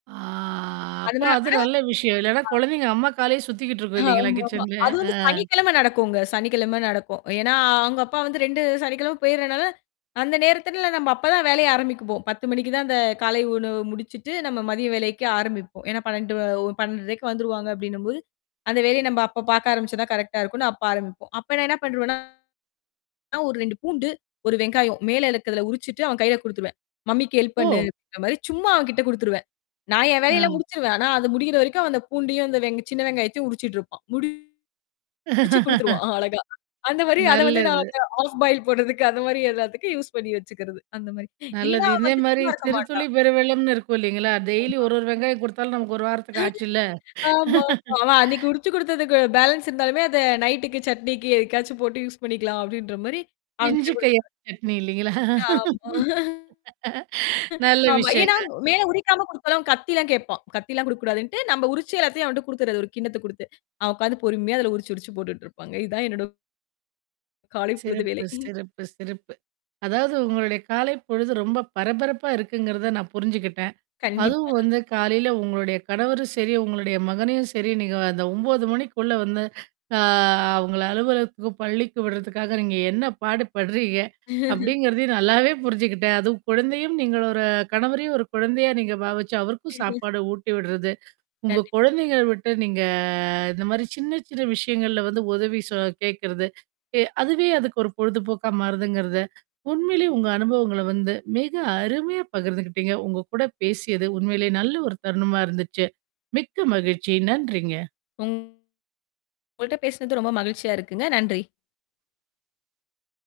அ அதுல, அப்போ அது அ நல்ல விஷயம். இல்லைனா பா குழந்தைங்க அம்மா காலே சுத்திக்கிட்டு இருக்கும் இல்லைங்களா, ஆமாமா. கிச்சன்ல. அது அ. வந்து சனிக்கிழமை நடக்கும்ங்க. சனிக்கிழமை நடக்கும். ஏன்னா, அவங்க அப்பா வந்து 2 சனிக்கிழமை போயிட்றனால, அந்த நேரத்துல எல்லாம் நம்ம அப்பதான் வேலையை ஆரம்பிப்போம். 10:00 மணிக்கு தான் அந்த காலை உணவு முடிச்சிட்டு, நம்ம மதிய வேலைக்கு ஆரம்பிப்போம். ஏன்னா 12 ஒ 12:30க்கு வந்துருவாங்க அப்படின்னும்போது, அந்த வேலையை நம்ம அப்ப பார்க்க ஆரம்பிச்சா தான் கரெக்ட்டா இருக்கும்னு அப்ப ஆரம்பிப்போம். அப்போ நான் என்ன பண்றுவேன்னா, ஒரு 2 பூண்டு, 1 வெங்காயம் மேல இருக்கிறதை உரிச்சுட்டு அவன் கையில குடுத்துருவேன். மம்மிக்கு ஹெல்ப் ஓ! பண்ணுன்ற மாரி சும்மா அவன்கிட்ட குடுத்துருவேன். நான் என் வேலையை எல்லாம் ஆ. முடிச்சிருவேன். ஆனா அது முடியற வரைக்கும் அந்தப் பூண்டியும், அந்த வென் சின்ன வெங்காயத்தையும் உரிச்சிட்டு இருப்பான். முடிச்சு குடுத்துருவான் அழகா. அந்த மாரி அதை வந்து நான் நல்லது. அந்த ஹாஃப் பாயில் போட்றதுக்கு அது மாரி எல்லாத்துக்கும் யூஸ் பண்ணி வச்சுக்கிறது. அந்த மாரி. இல்லைனா நல்லது. அவன் இதே வந்து மாரி சும்மா இருக்க சிறு துளி மாட்டான். பெரு வெள்ளம்னு இருக்கும் இல்லைங்களா? டெய்லி ஆமா. ஒரு ஒரு வெங்காயம் கொடுத்தாலும், நமக்கு 1 வாரத்துக்கு ஆச்சுல்ல. ஆமாமா. அவன் அன்னைக்கு உரிச்சு கொடுத்தது பேலன்ஸ் இருந்தாலுமே, அதை நைட்டுக்கு சட்னிக்கு ஏதுக்காச்சும் போட்டு யூஸ் பண்ணிக்கலாம் அப்படின்ற மாதிரி அவன்கிட்ட பிஞ்சு கை குடுத்துருவேன். உரிச்ச சட்னி இல்லைங்களா? ஆமா. நல்ல ஆமா. ஏன்னா, விஷயங்க. மேல உரிக்காம கொடுத்தாலும் கத்தி எல்லாம் கேப்பான். கத்தி எல்லாம் குடுக்கக்கூடாதுன்னுட்டு, நம்ம உரிச்சு எல்லாத்தையும் அவன்கிட்ட குடுத்துறது, ஒரு கிண்ணத்தை குடுத்து. அவன் உக்காந்து பொறுமையா அதுல உரிச்சு உரிச்சு போட்டுட்டு இருப்பாங்க. இது தான் என்னோட காலைப் பொழுது சிறப்பு, வேலை. சிறப்பு, சிறப்பு. அதாவது உங்களோட காலைப் பொழுது ரொம்ப பரபரப்பா இருக்குங்குறதை நான் புரிஞ்சுக்கிட்டேன். கண்டிப்பா. அதுவும் வந்து காலையில உங்களோட கணவரும் சரி, உங்களோட மகனையும் சரி நீங்க அந்த 9:00 மணிக்குள்ள வந்து அ அவங்களை அலுவலகத்துக்கும், பள்ளிக்கும் விடுறதுக்காக நீங்க என்ன பாடு பட்றீங்க, அப்படிங்கறதையும் நல்லாவே புரிஞ்சுக்கிட்டேன். அதுவும் குழந்தையும் நீங்க ஒரு கணவரையும் ஒரு குழந்தையா நீங்க பாவிச்சு, அவருக்கும் சாப்பாடு ஊட்டி விட்றது, உங்க கண்டிப்பா. குழந்தைகளை விட்டு நீங்க இந்த மாரி சின்ன சின்ன விஷயங்கள்ல வந்து உதவி சொ கேக்குறது. வே அதுவே அதுக்கு ஒரு பொழுதுபோக்கா மாறுதுங்குறத, உண்மையிலேயே உங்க அனுபவங்களை வந்து மிக அருமையா பகிர்ந்துக்கிட்டீங்க. உங்க கூடப் பேசியது உண்மையிலேயே நல்ல ஒரு தருணமா இருந்துச்சு. மிக்க மகிழ்ச்சி. நன்றிங்க. உங்கள்ட்ட பேசினது ரொம்ப மகிழ்ச்சியா இருக்குங்க. நன்றி!